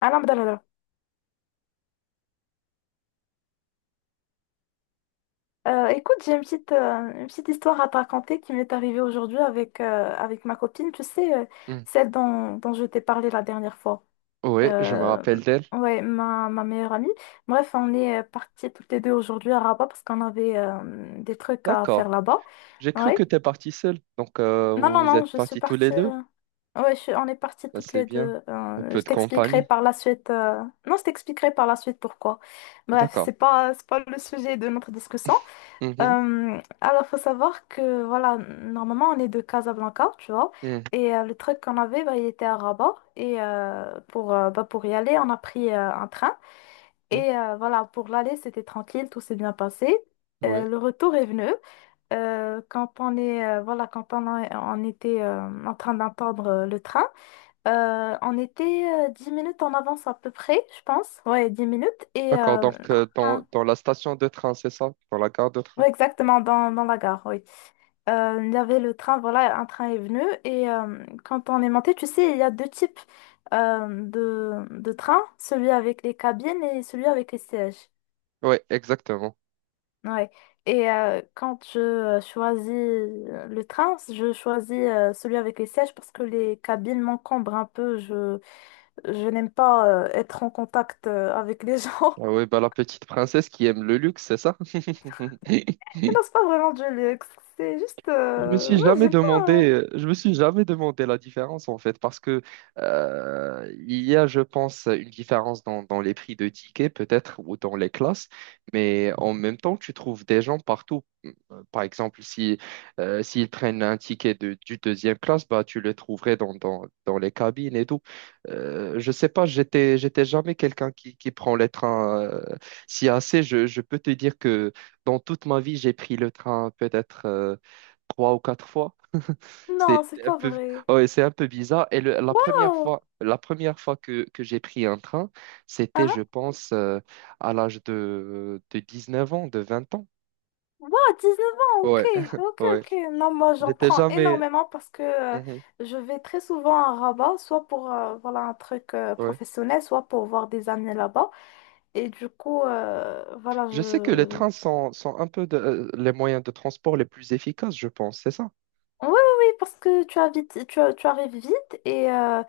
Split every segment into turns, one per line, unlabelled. Alain Abdallah. Écoute, j'ai une petite histoire à te raconter qui m'est arrivée aujourd'hui avec, avec ma copine, tu sais,
Hmm.
celle dont je t'ai parlé la dernière fois.
Oui, je me
Euh,
rappelle d'elle.
ouais, ma meilleure amie. Bref, on est parties toutes les deux aujourd'hui à Rabat parce qu'on avait des trucs à
D'accord.
faire là-bas.
J'ai cru que
Ouais.
t'es parti seul. Donc,
Non, non,
vous
non,
êtes
je suis
partis tous les
partie.
deux.
Ouais, on est parties
Ça,
toutes
c'est
les
bien.
deux.
Un peu
Je
de
t'expliquerai
compagnie.
par la suite. Non, je t'expliquerai par la suite pourquoi. Bref,
D'accord.
c'est pas le sujet de notre discussion.
Mhm.
Alors, faut savoir que, voilà, normalement, on est de Casablanca, tu vois,
Mhm.
et le truc qu'on avait, bah, il était à Rabat, et bah, pour y aller, on a pris un train, et voilà, pour l'aller, c'était tranquille, tout s'est bien passé.
Oui.
Le retour est venu. Quand on était en train d'attendre le train, on était 10 minutes en avance à peu près, je pense, ouais, 10 minutes, et...
D'accord.
euh, un
Donc,
train-
dans, dans la station de train, c'est ça? Dans la gare de train.
ouais, exactement, dans, dans la gare, oui. Il y avait le train, voilà, un train est venu. Et quand on est monté, tu sais, il y a deux types de trains, celui avec les cabines et celui avec les sièges.
Oui, exactement.
Ouais. Et quand je choisis le train, je choisis celui avec les sièges parce que les cabines m'encombrent un peu. Je n'aime pas être en contact avec les gens.
Ah oui, bah, la petite princesse qui aime le luxe, c'est ça?
Mais non, c'est pas vraiment du luxe.
Je me suis
Ouais,
jamais
j'ai pas...
demandé, je me suis jamais demandé la différence en fait, parce que il y a, je pense, une différence dans, dans les prix de tickets peut-être ou dans les classes, mais en même temps, tu trouves des gens partout. Par exemple, si s'ils prennent un ticket de, du deuxième classe, bah tu le trouverais dans, dans les cabines et tout. Je sais pas, j'étais jamais quelqu'un qui prend les trains si assez. Je peux te dire que dans toute ma vie, j'ai pris le train peut-être, trois ou quatre fois.
Non,
C'est
c'est
un
pas
peu,
vrai.
ouais, c'est un peu bizarre. Et
Waouh!
la première fois que j'ai pris un train, c'était, je pense, à l'âge de 19 ans, de 20 ans.
Wow, neuf ans, ok,
Ouais,
ok,
ouais.
ok. Non, moi j'en
J'étais
prends
jamais.
énormément parce que
Mhm,
je vais très souvent à Rabat, soit pour voilà, un truc
ouais.
professionnel, soit pour voir des amis là-bas. Et du coup, voilà.
Je sais que les trains sont, sont un peu les moyens de transport les plus efficaces, je pense, c'est ça?
Oui, oui, oui, parce que tu as vite, tu, as- tu arrives vite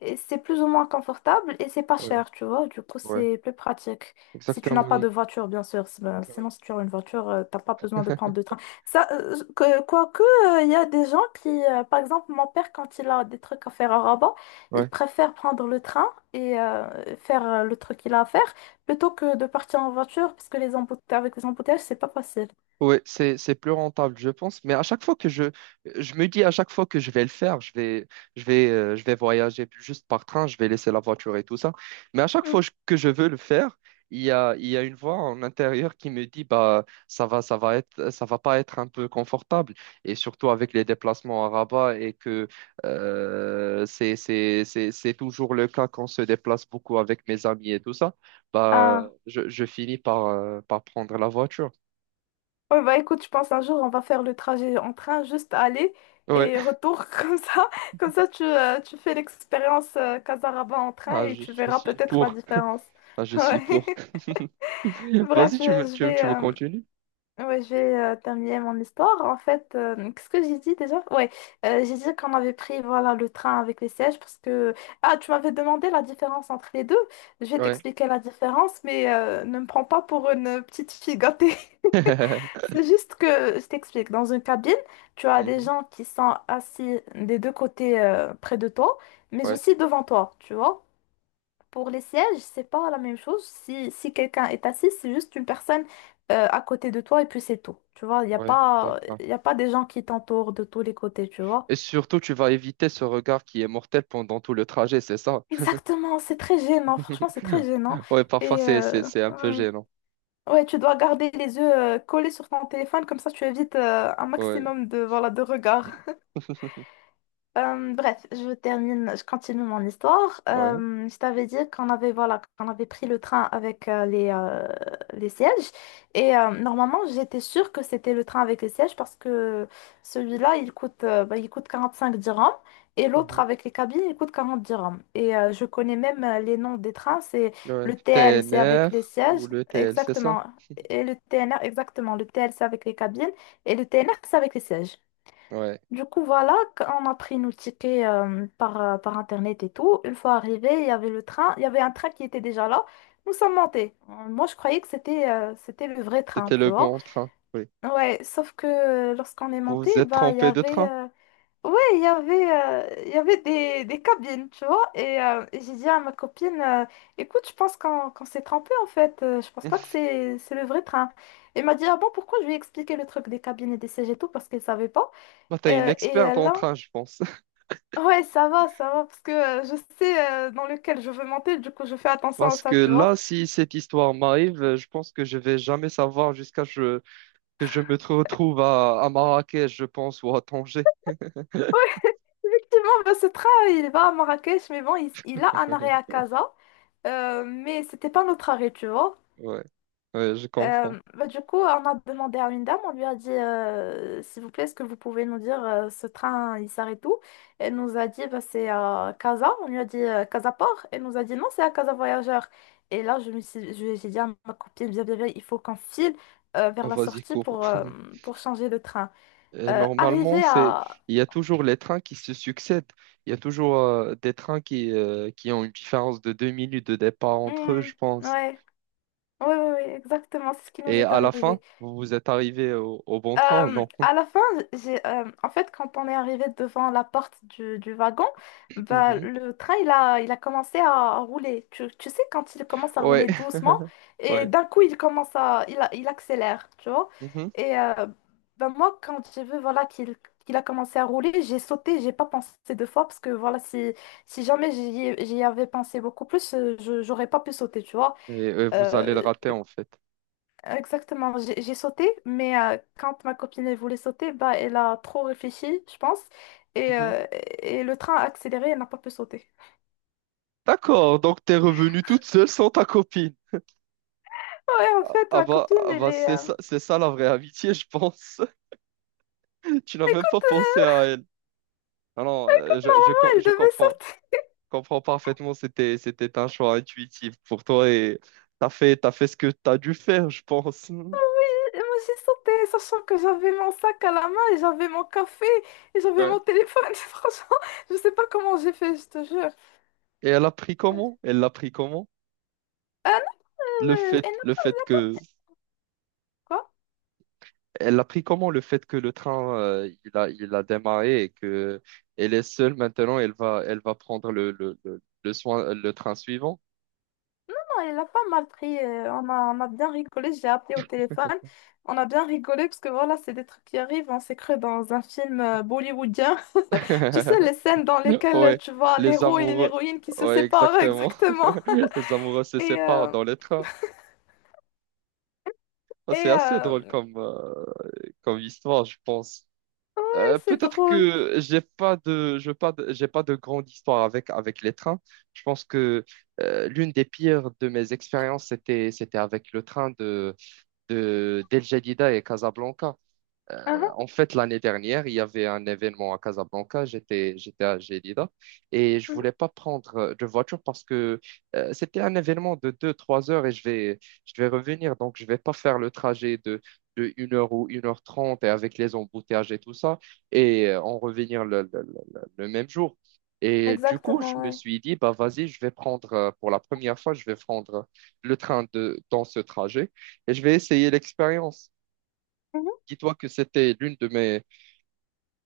et c'est plus ou moins confortable et c'est pas
Ouais,
cher, tu vois. Du coup,
ouais,
c'est plus pratique. Si tu n'as
exactement.
pas de
Ouais.
voiture, bien sûr. Sinon, si tu as une voiture, t'as pas besoin de prendre de train. Ça, que, quoique, il y a des gens qui, par exemple, mon père, quand il a des trucs à faire à Rabat, il
Ouais.
préfère prendre le train et faire le truc qu'il a à faire plutôt que de partir en voiture parce que avec les embouteillages, c'est pas facile.
Ouais, c'est plus rentable, je pense. Mais à chaque fois que je me dis, à chaque fois que je vais le faire, je vais voyager juste par train, je vais laisser la voiture et tout ça. Mais à chaque fois que je veux le faire, il y a une voix en intérieur qui me dit, bah, ça va être, ça va pas être un peu confortable. Et surtout avec les déplacements à Rabat et que, c'est toujours le cas quand on se déplace beaucoup avec mes amis et tout ça, bah,
Mm.
je finis par, par prendre la voiture.
Ouais, bah écoute, je pense un jour on va faire le trajet en train, juste aller
Ouais.
et retour comme ça. Comme ça, tu fais l'expérience Casaraba en train
Ah,
et tu
je
verras
suis
peut-être la
pour.
différence.
Ah, je suis
Ouais.
pour. Vas-y,
Bref,
tu veux continuer?
je vais terminer mon histoire. En fait, qu'est-ce que j'ai dit déjà? Ouais, j'ai dit qu'on avait pris voilà, le train avec les sièges parce que... Ah, tu m'avais demandé la différence entre les deux. Je vais
Ouais.
t'expliquer la différence, mais ne me prends pas pour une petite fille gâtée. C'est juste que, je t'explique, dans une cabine, tu as des
Mhm.
gens qui sont assis des deux côtés près de toi, mais
Ouais,
aussi devant toi, tu vois. Pour les sièges, c'est pas la même chose. Si, si quelqu'un est assis, c'est juste une personne à côté de toi et puis c'est tout. Tu vois,
ouais, d'accord.
il y a pas des gens qui t'entourent de tous les côtés, tu vois.
Et surtout, tu vas éviter ce regard qui est mortel pendant tout le trajet, c'est ça?
Exactement, c'est très gênant, franchement, c'est très gênant.
Ouais, parfois,
Et euh,
c'est un peu
ouais.
gênant.
Ouais, tu dois garder les yeux collés sur ton téléphone, comme ça tu évites un
Ouais.
maximum de, voilà, de regards. Bref, je termine, je continue mon histoire.
Ouais.
Je t'avais dit qu'on avait, voilà, qu'on avait pris le train avec les sièges. Et normalement, j'étais sûre que c'était le train avec les sièges parce que celui-là, il coûte 45 dirhams et l'autre
Mhm.
avec les cabines, il coûte 40 dirhams. Et je connais même les noms des trains. C'est
Ouais.
le TL, c'est avec les
TNR ou
sièges,
le TL, c'est ça?
exactement. Et le TNR, exactement. Le TL, c'est avec les cabines et le TNR, c'est avec les sièges.
Ouais.
Du coup, voilà, on a pris nos tickets par Internet et tout. Une fois arrivé, il y avait le train, il y avait un train qui était déjà là. Nous sommes montés. Moi, je croyais que c'était le vrai train,
C'était
tu
le
vois.
bon train. Oui.
Ouais, sauf que lorsqu'on est
Vous
monté,
vous êtes trompé de train?
il y avait des cabines, tu vois. Et j'ai dit à ma copine, écoute, je pense qu'on s'est trompé en fait. Je pense pas que c'est le vrai train. Et elle m'a dit, ah bon, pourquoi? Je lui ai expliqué le truc des cabines et des sièges et tout parce qu'elle savait pas.
Bah, t'es une
Euh, et
experte
euh,
en
là,
train, je pense.
Ouais, ça va, parce que je sais dans lequel je veux monter, du coup je fais attention à
Parce que
ça, tu vois.
là, si cette histoire m'arrive, je pense que je vais jamais savoir jusqu'à ce que je me retrouve à Marrakech, je pense, ou à Tanger.
Effectivement, bah, ce train, il va à Marrakech, mais bon, il a un arrêt à Casa, mais c'était pas notre arrêt, tu vois.
Ouais, ouais, je comprends.
Bah, du coup, on a demandé à une dame, on lui a dit s'il vous plaît, est-ce que vous pouvez nous dire ce train il s'arrête où? Elle nous a dit bah, c'est à Casa, on lui a dit Casa Port, elle nous a dit non, c'est à Casa Voyageur. Et là, je me suis, je- j'ai dit à ma copine, bien, bien, bien, il faut qu'on file
Oh,
vers la
vas-y,
sortie
cours.
pour changer de train.
Et normalement,
Arrivé à.
il y a toujours les trains qui se succèdent. Il y a toujours des trains qui ont une différence de deux minutes de départ entre eux,
Hmm,
je pense.
ouais, ouais, exactement, c'est ce qui nous
Et
est
à la
arrivé.
fin, vous vous êtes arrivé au, au bon train ou non?
À la fin, en fait, quand on est arrivé devant la porte du wagon, bah,
Mhm.
le train, il a commencé à rouler. Tu sais, quand il commence à
Ouais,
rouler doucement, et
ouais.
d'un coup, il commence à, il, a- il accélère, tu vois.
Mhm.
Et euh, Bah, moi, quand j'ai vu, voilà, qu'il a commencé à rouler, j'ai sauté, j'ai pas pensé deux fois, parce que, voilà, si, si jamais j'y avais pensé beaucoup plus, j'aurais pas pu sauter, tu vois.
Et vous allez le
Euh,
rater, en fait.
Exactement, j'ai sauté, mais quand ma copine elle voulait sauter, bah, elle a trop réfléchi, je pense, et,
Mhm.
euh, et le train a accéléré, elle n'a pas pu sauter.
D'accord, donc t'es revenue toute seule sans ta copine.
Ouais, en fait, ma copine,
Ah
elle
bah
est...
c'est ça la vraie amitié, je pense. Tu n'as même pas
Écoute,
pensé à elle. Non, non,
moi, elle
je
devait
comprends.
sauter,
Comprends parfaitement, c'était, c'était un choix intuitif pour toi et t'as fait ce que t'as dû faire, je pense.
et moi j'ai sauté, sachant que j'avais mon sac à la main, et j'avais mon café, et j'avais
Ouais.
mon téléphone, franchement, je sais pas comment j'ai fait, je te jure.
Et elle a pris comment? Elle l'a pris comment?
Ah non, elle n'a
Le
pas...
fait que...
Quoi?
Elle a pris comment le fait que le train, il a démarré et que elle est seule maintenant, elle va prendre le soin, le train suivant.
Il a pas mal pris. On a, on a bien rigolé. J'ai appelé au téléphone. On a bien rigolé parce que voilà, c'est des trucs qui arrivent. On s'est cru dans un film bollywoodien. Tu sais, les scènes dans lesquelles
Ouais,
tu vois
les
l'héros et
amoureux,
l'héroïne qui se
ouais,
séparent
exactement.
exactement.
Les amoureux se
Et,
séparent
euh,
dans les trains. Ça,
et
c'est assez drôle
euh,
comme, comme histoire, je pense.
ouais, c'est
Peut-être
drôle.
que j'ai pas de, j'ai pas de grande histoire avec, avec les trains. Je pense que l'une des pires de mes expériences, c'était, c'était avec le train de, d'El Jadida et Casablanca.
Mhm,
En fait, l'année dernière, il y avait un événement à Casablanca. J'étais, j'étais à Gelida et je
mhm.
voulais pas prendre de voiture parce que c'était un événement de deux-trois heures et je vais revenir. Donc, je vais pas faire le trajet de 1 heure ou 1 h 30, et avec les embouteillages et tout ça et en revenir le même jour. Et du coup,
Exactement,
je me
ouais.
suis dit, bah vas-y, je vais prendre, pour la première fois, je vais prendre le train de, dans ce trajet et je vais essayer l'expérience.
Mhm.
Dis-toi que c'était l'une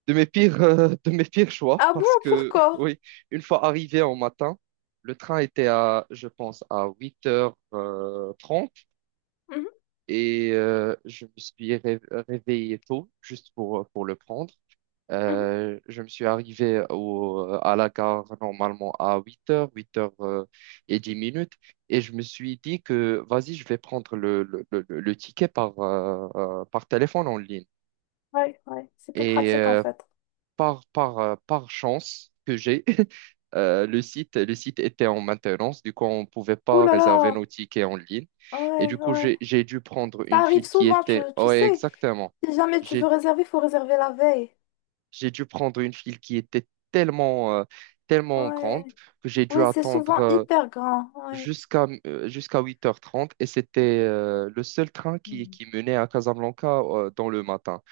de mes pires choix
Ah bon,
parce que,
pourquoi?
oui, une fois arrivé en matin, le train était à, je pense, à 8 heures trente
Mhm,
et je me suis réveillé tôt juste pour le prendre.
mhm.
Je me suis arrivé au, à la gare normalement à huit heures et 10 minutes et je me suis dit que, vas-y, je vais prendre le ticket par, par téléphone en ligne.
Ouais, ouais, c'est plus
Et
pratique en fait.
par chance que j'ai, le site était en maintenance, du coup, on ne pouvait
Ouh
pas
là
réserver nos
là,
tickets en ligne. Et du
ouais,
coup,
ouais.
j'ai dû prendre
Ça
une
arrive
file qui
souvent, tu,
était...
tu
Ouais,
sais.
exactement.
Si jamais tu veux
J'ai,
réserver, il faut réserver la veille.
j'ai dû prendre une file qui était tellement, tellement
Ouais.
grande que j'ai dû
Ouais, c'est
attendre
souvent
euh,
hyper grand. Ouais.
jusqu'à euh, jusqu'à 8 h 30 et c'était le seul train
Mhm.
qui menait à Casablanca dans le matin.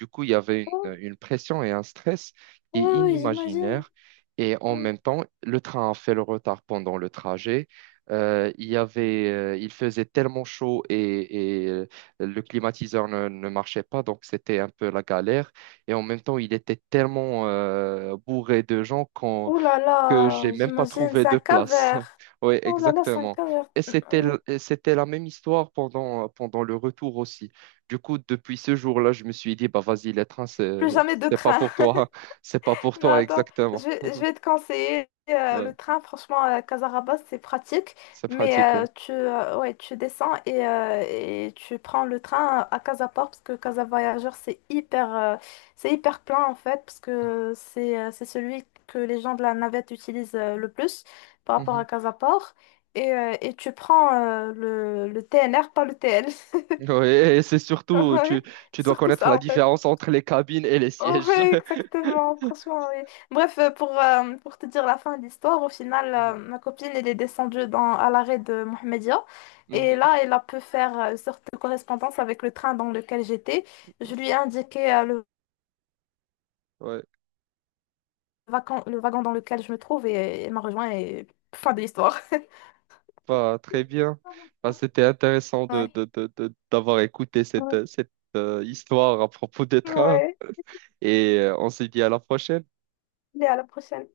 Du coup, il y avait
Oh,
une pression et un stress qui est
oui, oui, j'imagine.
inimaginaire. Et en
Ouais.
même temps, le train a fait le retard pendant le trajet. Il faisait tellement chaud et, le climatiseur ne marchait pas, donc c'était un peu la galère. Et en même temps, il était tellement bourré de gens qu'on
Oh là
que j'ai
là,
même pas
j'imagine,
trouvé
c'est
de
un
place.
calvaire.
Oui,
Oh là là, c'est un
exactement.
calvaire.
Et c'était, et c'était la même histoire pendant, pendant le retour aussi. Du coup, depuis ce jour-là, je me suis dit, bah vas-y, les trains,
Plus jamais de
c'est pas
train.
pour toi. C'est pas pour
Non,
toi,
attends,
exactement.
je vais te conseiller
Ouais,
le train, franchement, à Casarabas, c'est pratique,
c'est
mais
pratique, oui.
ouais, tu descends et tu prends le train à Casaport, parce que Casa Voyageur, c'est hyper plein en fait, parce que c'est celui que les gens de la navette utilisent le plus par rapport à
Mhm.
Casaport. Et tu prends le TNR, pas le TL.
Ouais, et c'est surtout,
Ouais,
tu dois
surtout
connaître
ça
la
en fait.
différence entre les cabines et les sièges.
Ouais, exactement, franchement, oui. Bref, pour te dire la fin de l'histoire, au final,
Mhm.
ma copine, elle est descendue à l'arrêt de Mohamedia. Et
Mhm.
là, elle a pu faire une sorte de correspondance avec le train dans lequel j'étais. Je lui ai indiqué
Ouais,
le wagon dans lequel je me trouve et elle m'a rejoint et fin de l'histoire.
bah, très bien. Bah, c'était intéressant
Ouais.
d'avoir écouté
Ouais.
cette, cette histoire à propos des trains.
Ouais.
Et on se dit à la prochaine.
Allez, à la prochaine.